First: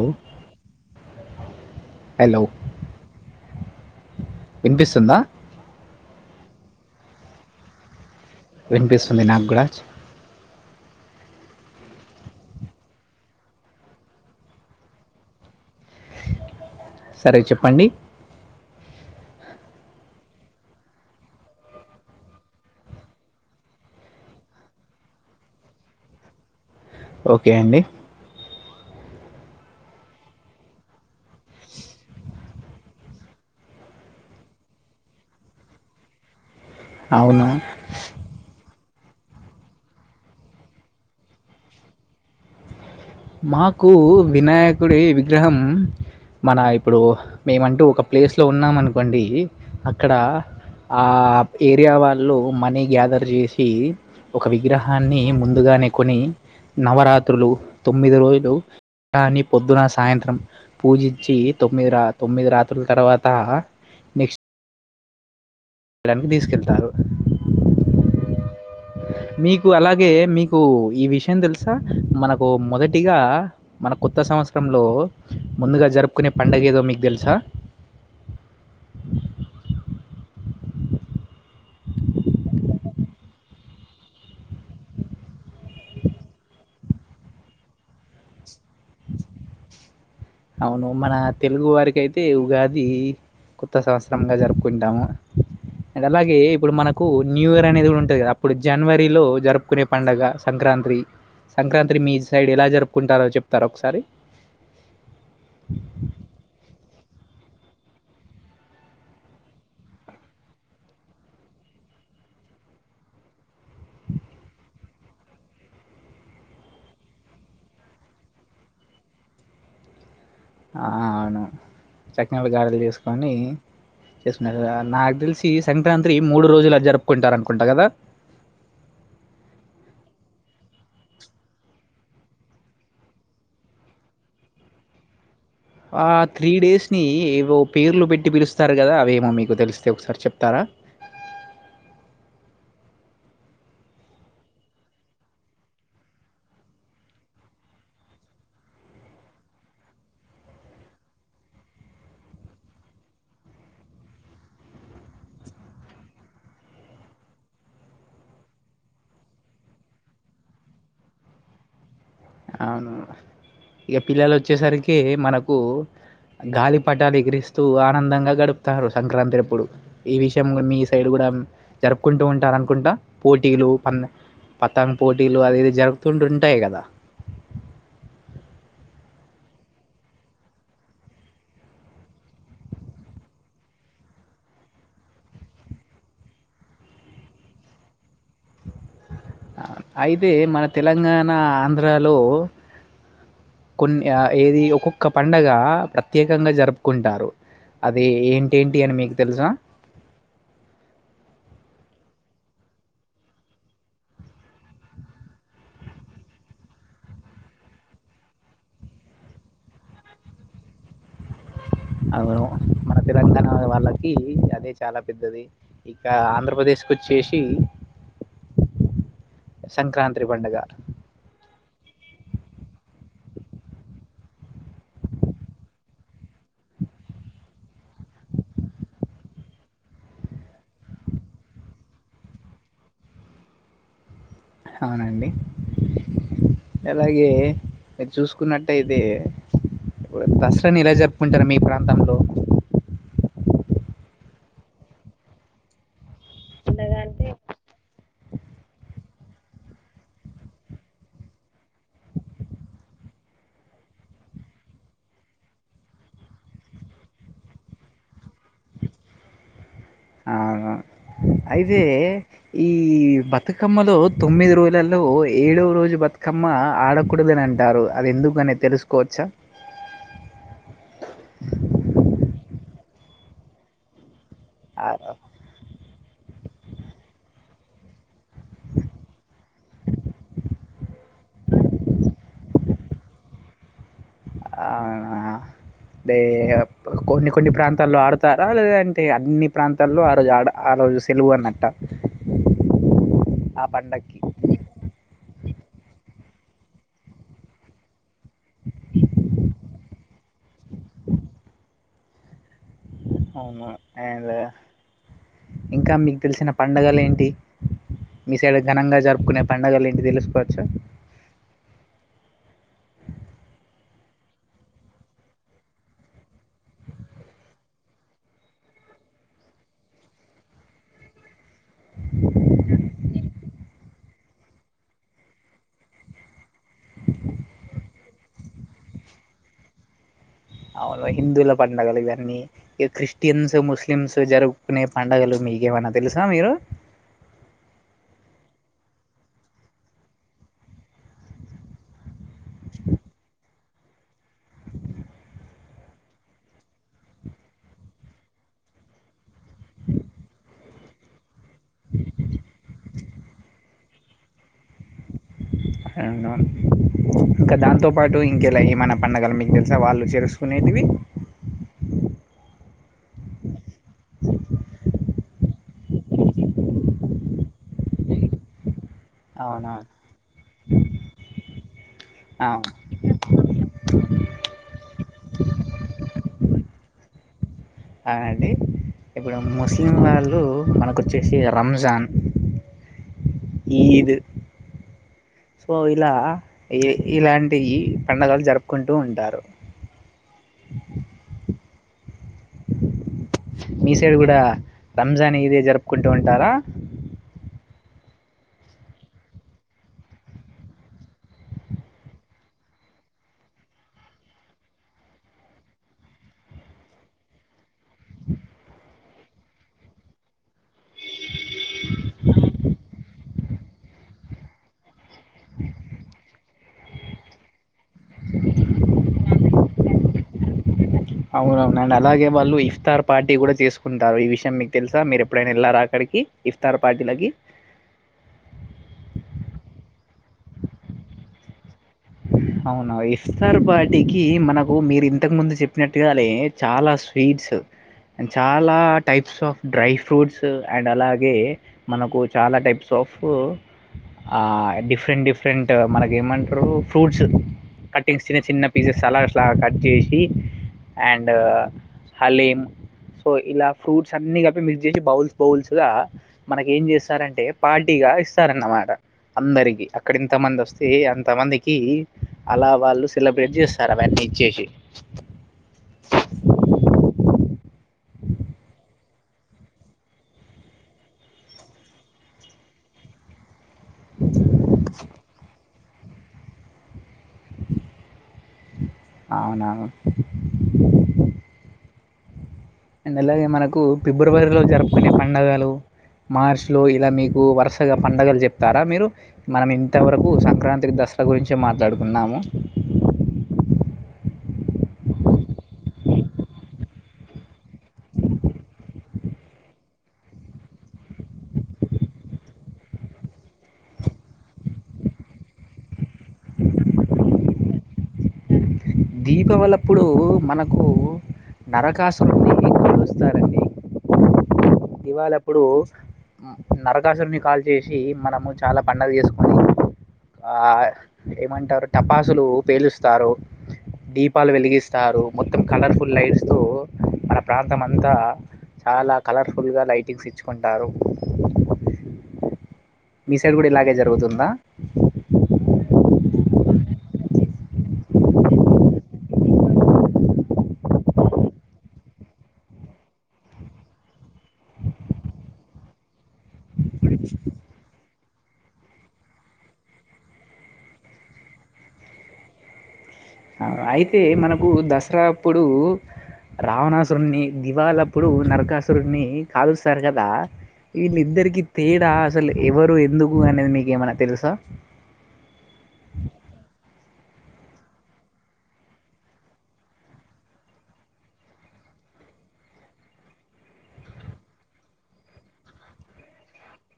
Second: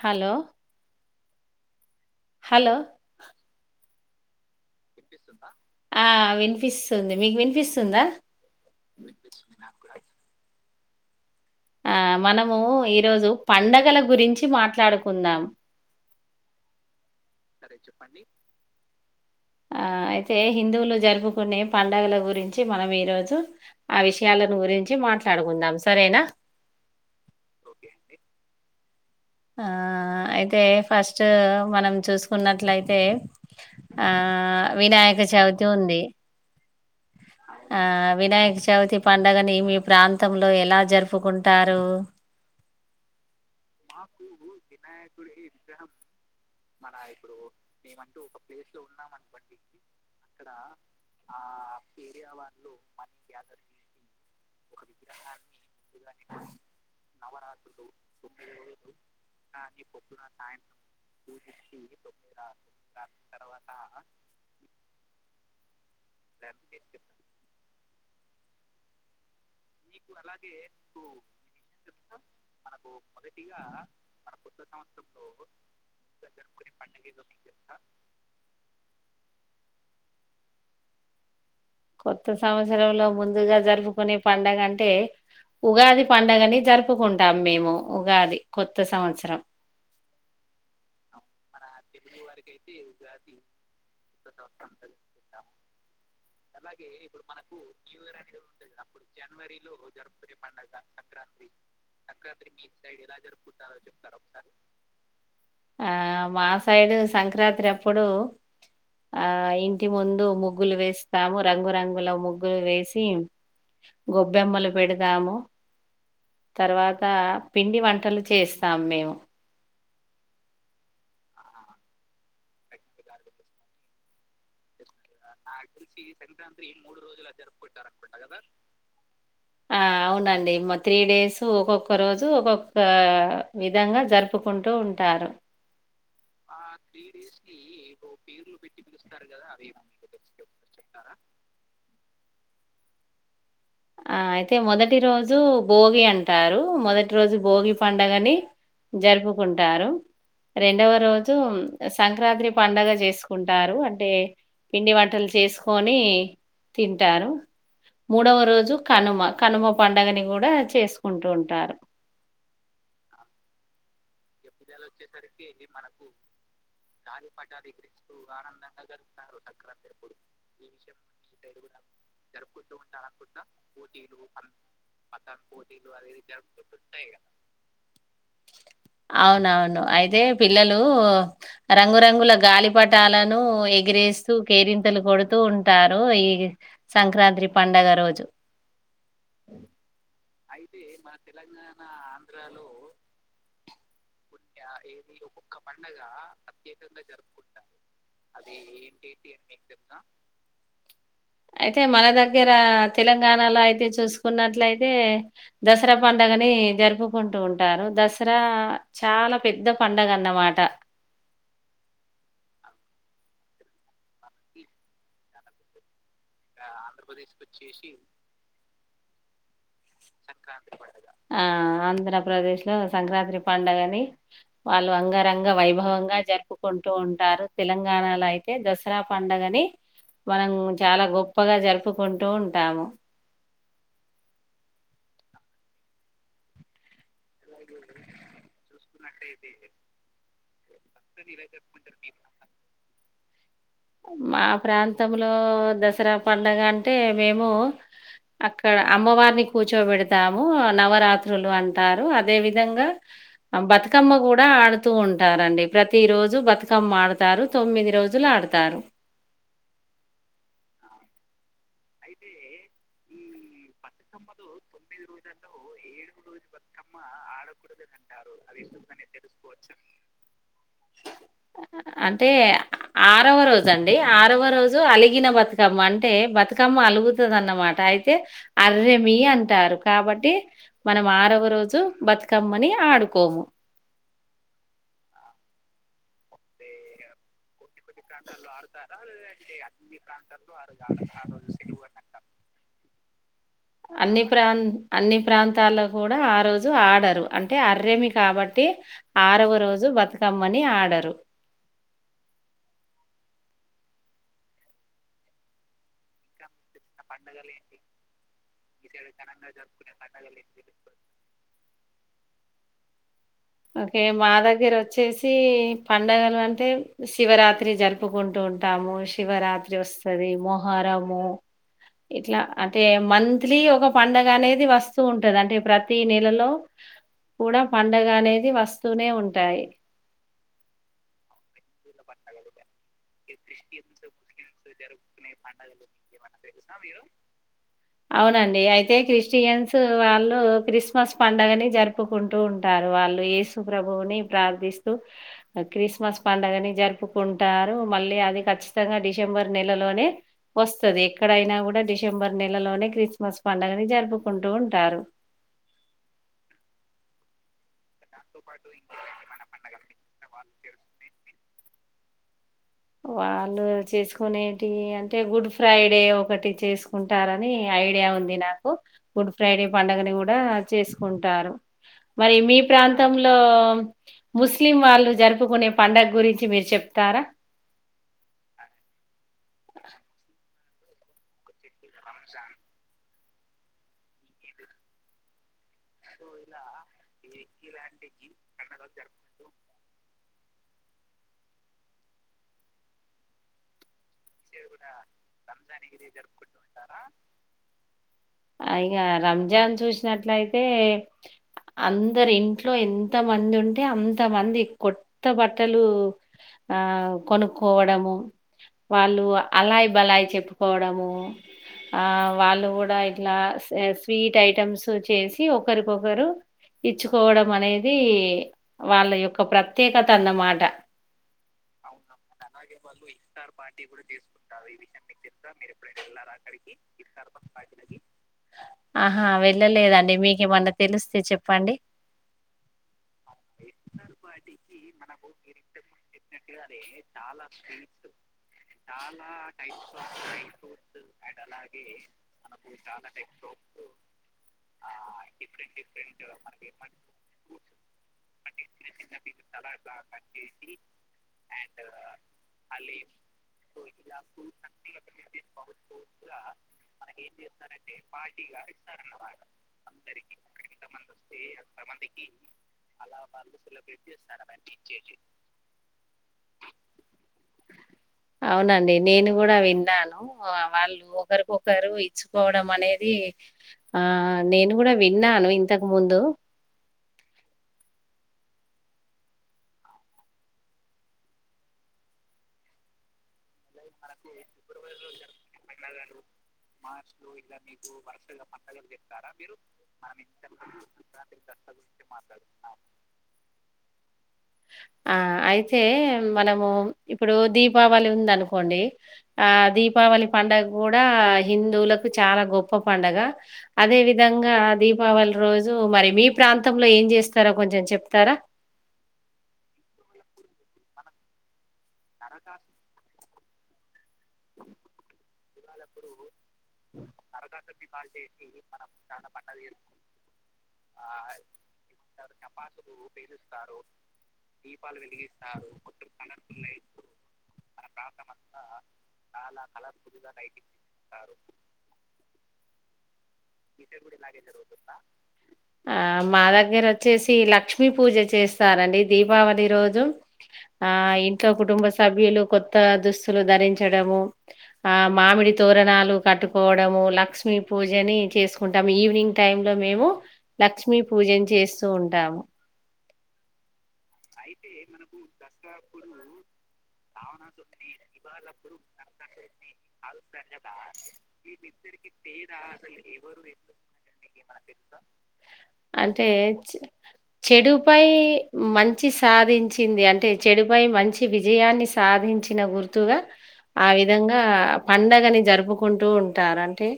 Hello hello వినిపిస్తుందా ఆ వినిపిస్తుంది. మీకు వినిపిస్తుందా వినిపిస్తుంది నాక్గూడా ఆ మనమూ ఈరోజు పండగల గురించి మాట్లాడుకుందాం. సరే చెప్పండి ఆ ఆ అయితే హిందువులు జరుపుకునే పండగల గురించి మనం ఈ రోజు ఆ విషయాలను గురిం చి మాట్లాడుకుందాం సరేనా. ఓకే అండి ఆ అయితే ఫస్టూ మనం చూసుకున్నట్లయితే. ఆ వినాయక చవితి ఉందీ. అవును ఆ వినాయక చవితి పండగని మీ ప్రాంతంలో ఎలా జరుపుకుంటారూ. మాకూ వినాయకుడీ విగ్రహం. మనా ఇప్పుడూ మేమంటూ ఒక ప్లేస్లో ఉన్నామనుకోండీ అక్కడా ఆ ఏరియా వాళ్ళూ మనీ గ్యాదర్ చేశీ ఒక విగ్రహాన్ని ముందుగానే కొనీ నవరాత్రులు తొమ్మిది రోజులు. దాన్ని పొద్దునా సాయంత్రం పూజించీ తొమ్మిది రాత్ తొమ్మిది రాత్రుల్ తర్వాతా. నెక్స్ట్ ళానికి తీసుకెళ్తారు. మీకు అలాగే మీకూ ఈ విషయం తెలుసా మనకు మొదటిగా మన కొత్త సం సంవత్సరంలో ముందుగా జరుపుకునే పండగ ఏదో మీక్ తెల్సా. కొత్త సంవత్సరంలో ముందుగా జరుపుకునే పండగ అంటే ఉగాది పండగని జరుపుకుంటాం మేము ఉగాది కొత్త సంవత్సరం అవును మన తెలుగు వారికి అయితే ఉగాది కొత్త సంవ త్సరంగా జరుపుకుంటాము అలా గే ఇప్పుడు మనకు న్యూ ఇయర్ అనేది కూడా ఉంటది కదా అప్పుడు జనవరిలో జరుపుకునే పండుగ సంక్రాంత్రి సంక్రాంత్రి మీ సైడ్ ఎలా జరుపుకుంటారో చెప్తారా ఒకసారి ఆ మా సై డు సంక్రాంత్రి అప్పుడు ఆ ఇంటి ముందు ముగ్గులు వే స్తాము రంగురంగుల ముగ్గులు వేసి గొబ్బెమ్మలు పెడతాము తర్వాత పిండి వంటలు చేస్తాం మేము ఆ అవును చక్నలు గారెలు చేసుకొని చేసుకున్నక నా జరుపుకుంటారనుకుంటా గదా! ఆ అవు నండి త్రీ డేసు ఒక్కొక్క రోజు ఒక్కొక్క విధంగా జరుపుకుంటూ ఉంటారు ఆ త్రీ డేస్ని ఏవో పేర్లు పెట్టి పిలుస్తారు కదా అవేమో మీకు తెలిస్తే ఒకసారి చెప్తారా ఆ అయితే మొదటి రోజు భోగి అంటారు మొదటి రోజు భోగి పండగని జరుపుకుంటారు రెండవ రోజు సంక్రాత్రి పండగ చేసుకుంటారు అంటే పిండి వంటలు చేసుకొని తింటారు మూడవ రోజు కనుమ కనుమ పండగని కూడా చేసుకుంటుంటరు అవును. ఇగ పిల్లలు వచ్చేసరికి మనకు గాలి పటాలు ఎగిరేస్తూ ఆనందంగా గడుపుతారు సంక్రాంత్రి అప్పుడు ఈ విషయం మీ సైడ్ కూడా జరుపుకుంటూ ఉంటారునుకుంటా పోటీలు ప పత్తంగ్ పోటీలు అది ఇది జరుపుతుం ఉంటాయి కదా అవు నవును అయితే పిల్లలు రంగురంగుల గాలిపటాలను ఎగిరేస్తూ కేరింతలు కొడుతూ ఉంటారు ఈ సంక్రాంత్రి పండగ రోజు అయితే మన తెలంగాణ ఆంధ్రాలో కొన్ని ఆ ఏది ఒక్కొక్క పండగ ప్రత్యేకంగా జరుపుకుంటారు అది ఏంటేంటి అని మీకు తెలుసా అయి తే మన దగ్గర తెలంగాణలో అయితే చూసుకున్నట్లయితే దసరా పండగని జరుపుకుంటూ ఉంటారు దసరా చాలా పెద్ద పండగ అన్నమాట అవును మన తెలంగాణ వాళ్ళకి అదే చాలా పెద్దది ఇక ఆంధ్రప్రదేశ్ ఆంధ్రప్రదేశ్‌కి వచ్చేసి సంక్రాంతి పండుగ ఆ ఆంధ్రప్రదేశ్లో సంక్రాత్రి పండగని వాళ్ళు అంగరంగ వైభవంగా జరుపుకుంటూ ఉంటారు తెలంగాణలో అయి తే దసరా పండగని మనం చాలా గొప్పగా జరుపుకుంటూ ఉంటాము అవునండి అలాగే మీరు చూసుకున్నట్టయితే ఇప్పుడు దస రని ఎలా జరుపుకుంటారు మీ ప్రాంతంలో మా ప్రాంతంలో దసరా పండగ అంటే మేము అక్కడ అమ్మవారీ నీ కూర్చోబెడతాము నవరాత్రులు అంటారు అదే విధంగా అ బతుకమ్మ కూ డా ఆడుతూ ఉంటారండి ప్రతి రోజు బతుకమ్మ ఆడుతారు తొమ్మిది రోజులు ఆడ్ తారు అవును అయితే ఈ బత్ బతుకమ్మలో తొమ్మిది రోజులలో ఏడవ రోజు బతుకమ్మ ఆడకూడదని అంటారు అది ఎందుకని తెలుసుకోవచ్చా అంటే ఆరవ రోజు అండి ఆరవ రోజు అలిగిన బతుకమ్మ అన్ టే బతుకమ్మ అలుగుతుంది అన్నమాట అయితే అర్రేమీ అంటారు కాబట్టి మనం ఆరవ రోజు బతుకమ్మని ఆడుకోము ఆ ఆ దే కొన్ని కొన్ని ప్రాంత్ తలో ఆడతారా లేదంటే అన్ని ప్రాంతాల్లో ఆ రోజు ఆడ ఆ రోజు సెలవు అన్నట్ట ఆ పండగకి అన్ని ప్రాం అన్ని ప్రాం తలో కూడా ఆ రోజు ఆడరు అంటే అర్రేమీ కాబట్టి ఆరవ రోజు బతుకమ్మని నీ ఆడరు అవునా ఏం లే ఇంకా మీకు తెలిసిన పండగల్ ఏంటి మీ సైడ్ ఘనంగా జరుపుకునే పండగలు ఏంటి తెలుసుకోవచ్చా ఓకే మా దగ్గర వచ్చేసి పండగలు అంటే శివరాత్రి జరుపుకుంటూ ఉంటా టాము శివరాత్రి వస్తుది మోహరము ఇట్లా అంటే మంత్లీ ఒక పండగ అనేది వస్తూ ఉంటది అంటే ప్రతి నెలలో కూడా పండగ అనేది వస్తూనే ఉంటాయి అవునులే హిందువుల పండగలు ఇవన్నీ ఇగ క్రిస్టియన్స్ ముస్లిమ్స్ జరుపుకునే పండుగలు నీకేమైనా తెలుసా మీరు [inaudible] అవునండి అయితే క్రిస్టియన్స్ వాళ్ళు క్రిస్మస్ పండుగని జరుపుకుంటూ ఉంటారు వాళ్ లు ఏసు ప్రభువుని ప్రార్థిస్తూ క్రిస్మస్ పడుగని జరుపుకుంటా రు మళ్ళీ అది కచ్చితంగా డిసెంబర్ నెలలోనే వస్తది ఎక్కడైనా కూడా డిసెంబర్ నెలలోనే క్రిస్మస్ పండుగని జరుపుకుంటూ ఉం ఏం రో ఇంకా దాంతో పాటు ఇంకెలా ఏమైనా పండగలు మీకు తెలుసా వాళ్ళు చేసుకునేటివి వాళ్ళు చేసుకునేటివి అం టే గుడ్ ఫ్రైడే ఒకటి చేసుకుంటారని ఐడియా ఉంది నాకు గుడ్ ఫ్రైడే అవునా పండుగని కూడా చేసుకుంటారు మరి మీ ప్రాంతంలో ముస్లిం వాళ్ళు జరుపుకునే పండగ గురించి మీరు చెప్ తారా ఆ అండి ఇప్పుడు ముస్లిం వాళ్ళు మనకు వచ్చేసి రమజాన్ ఈద్ సో ఇలా ఈ ఇలాంటియి పండగలు జరుపుకుంటూ ఉంటారు మీ సైడ్ కూడా రంజాన్ ఇదే జరుపుకుంటూ ఉంటారా అయ్యా రంజాన్ చూసినట్లయితే అందరూ ఇంట్లో ఎంత మంది ఉంటే అంత మంది కొత్త బట్టలు ఆ కొనుక్కోవడంము వాళ్ళు అలాయి బలాయి చెప్పుకోవడము ఆ వాళ్ళు కూడా అట్లా స్వీట్ ఐటమ్స్ చేసి ఒకరికొకరు ఇచ్చుకోవడం అనేది నేది వాళ్ళ యొక్క ప్రత్యేకత అన్న మాట అవునవునండి నేను అలాగే వాళ్ళు ఇఫ్తార్ పార్టీ కూడా చేసుకుంటారు ఈ విషయం మీకు తెలుసా మీరు ఎప్పుడైనా వెళ్ళార అక్కడికి ఇఫ్తార్ పార్టీ లకి ఆహా వెళ్ళలేదండి మీకేమన్నా తెలిస్తే చెప్పండి అవునా ఇఫ్తార్పార్టీకి మనకు మీరు ఇంతకు ముందు చెప్పినట్టుగా అదే చాలా స్వీడ్స్ అండ్ చాలా types of dry fruits and అలాగే మనకు చాలా టైప్స్ ఆఫ్ డిఫరెంట్ డిఫరెంట్ మనక ఏమంటారు ఫ్రూట్స్ కట్టింగ్స్ చిన్న చిన్న పీసెస్ అలా అలాగా కట్ చేసి అండ్ హలీం సో ఇలా ఫ్రూట్స్ అన్ని కప్ప మిక్స్ చేసి బౌల్స్ బౌల్స్ గా మనకు ఏం చేస్తారంటే పార్టీగా ఇస్తారన్నమాట అందరికి అక్కడ ఇంత మంది వస్తే అంత మందికి అలా వాళ్ళు సెలబ్రేట్ చేస్తారు. అవన్నీ ఇచ్చేసి అవునండి నేను కూడా విన్నాను వాళ్ళు ఒకరికొకరు ఇచ్చుకోవడం అనేది ఆ నేను కూడా విన్నాను ఇంతకు ముందు అవున అండ్ అలాగే మనకు ఫిబ్రవరిలో జరుపుకునే పండుగలు మార్చి లో ఇలా మీకు వరుసగా పడుగలు చెప్తారా మీరు మనం ఇంతవరకు సంక్రాంతి దసారా గురించే మాట్లాడుకున్నాము ఆ అయితే మనము ఇప్పుడు దీపావళి ఉంది అనుకోండి ఆ దీపా దీపావళి పండుగ కూడా హిందువులకు చాలా గొప్ప పంండగ అదే విధంగా దీ దిపావళి రోజు మరి మీ ప్రాంతంలో ఏం చేస్తారా కొంచెం చెప్తారా దీపావలి ఆప్పుడు మనకు నరకాసురున్ని కలుస్తూ స్తారండి వాళ్ళప్పుడు నరకాసురిని కాల్చేసి మనము చాలా పండగ చేసుకుంటం ఆ ఏమంటారు టపాసులు పేలుస్తారు దీపాలు వెలిగిస్తారు మొత్తం కలర్ఫుల్ లైట్స్ తో మన ప్రాంతం అంతా చాలా కలర్ఫుల్గా లైటింగ్స్ ఇచ్చుకుంటారు మీ సైడ్ కూడా ఇలాగే జరుగుతుందా ఆ మాద దగ్గర వచ్చేసి లక్ష్మీ పూజ చేస్తారండి. దీపావళి రోజు ఆ ఇంట్లో కుటుంబ సభ్యులు కొత్త దుస్తులు ధరించడము ఆ మామిడి తోరణాలు కట్టుకోవడము లక్ష్మీ పూజని చేసుకుంటాము. ఈవినింగ్ టైంలో మేము లక్ష్మీ పూజను చేస్తూ ఉంటాము. ఆయి అయితే మనకు దసరా అప్పుడు రావణాసురున్నీ దివాలీ అప్పుడు నరకాసురున్నీ కాలుస్తారు కదా వీళ్ళిద్దరికి తేడా అసలు ఎవరు ఎందుకు అనేది మీకు ఏమన్నా అంటే చెడు పై మంచి మంచి సాధించింది అంటే చెడుపై మంచి విజయాన్ని సాధించిన గుర్తుగా ఆ విధంగా పండగని జరుపుకుంటూ ఉంటారు, అంటే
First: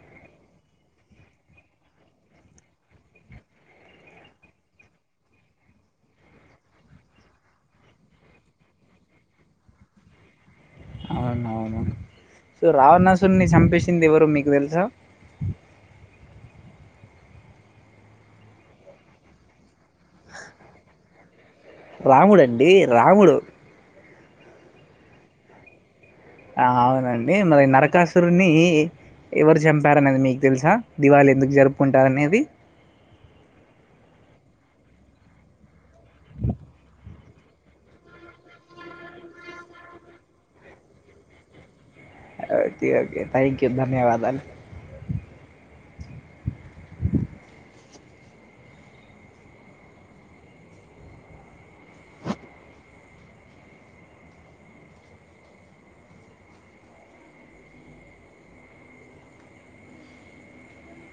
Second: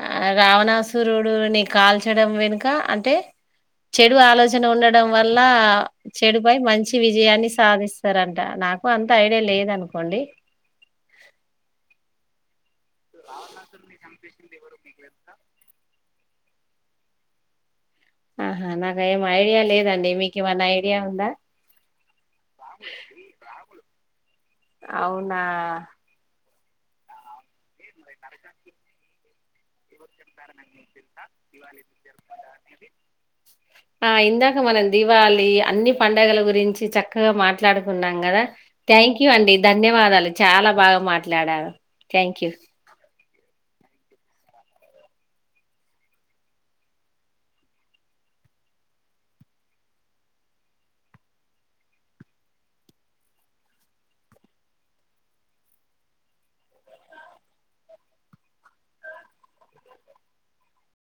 ఆ రావణాసురుడుని కాల్చడం వెనుక, అంటే చెడు ఆలోచన ఉండడం వల్ల. చెడుపై మంచి విజయాన్ని సాధిస్తారంట, నాకు అంత ఐడియా లేదనుకోండి. అవును అవును. సో రావణాసురిడిని చంపిసింది ఎవరు మీకు తెలుసా? ఆహా నాగేమో ఐడియా లేదం టె మీకేమన్నా ఐడియా ఉందా? రాముడు అండి రాముడు అవునా. ఆ అవునండి మరి నరకాసురున్ని ఎవరు చంపారన్నది మీకు తెలుసా, దివాళి ఎందుకు జరుపుకుంటారు అనేది? ఆ ఇందాక మనం దీపాళి అన్ని పండగల గురించి చక్కగా మాట్లాడుకున్నాం కదా, థాంక్ థ్యాంక్ యూ అండి ధన్యవాదాలు, చాలా బాగా మాట్లాడారు. థ్యాంక్ యూ ఓక ఓకే థ్యాంక్, ధన్యవాదాలు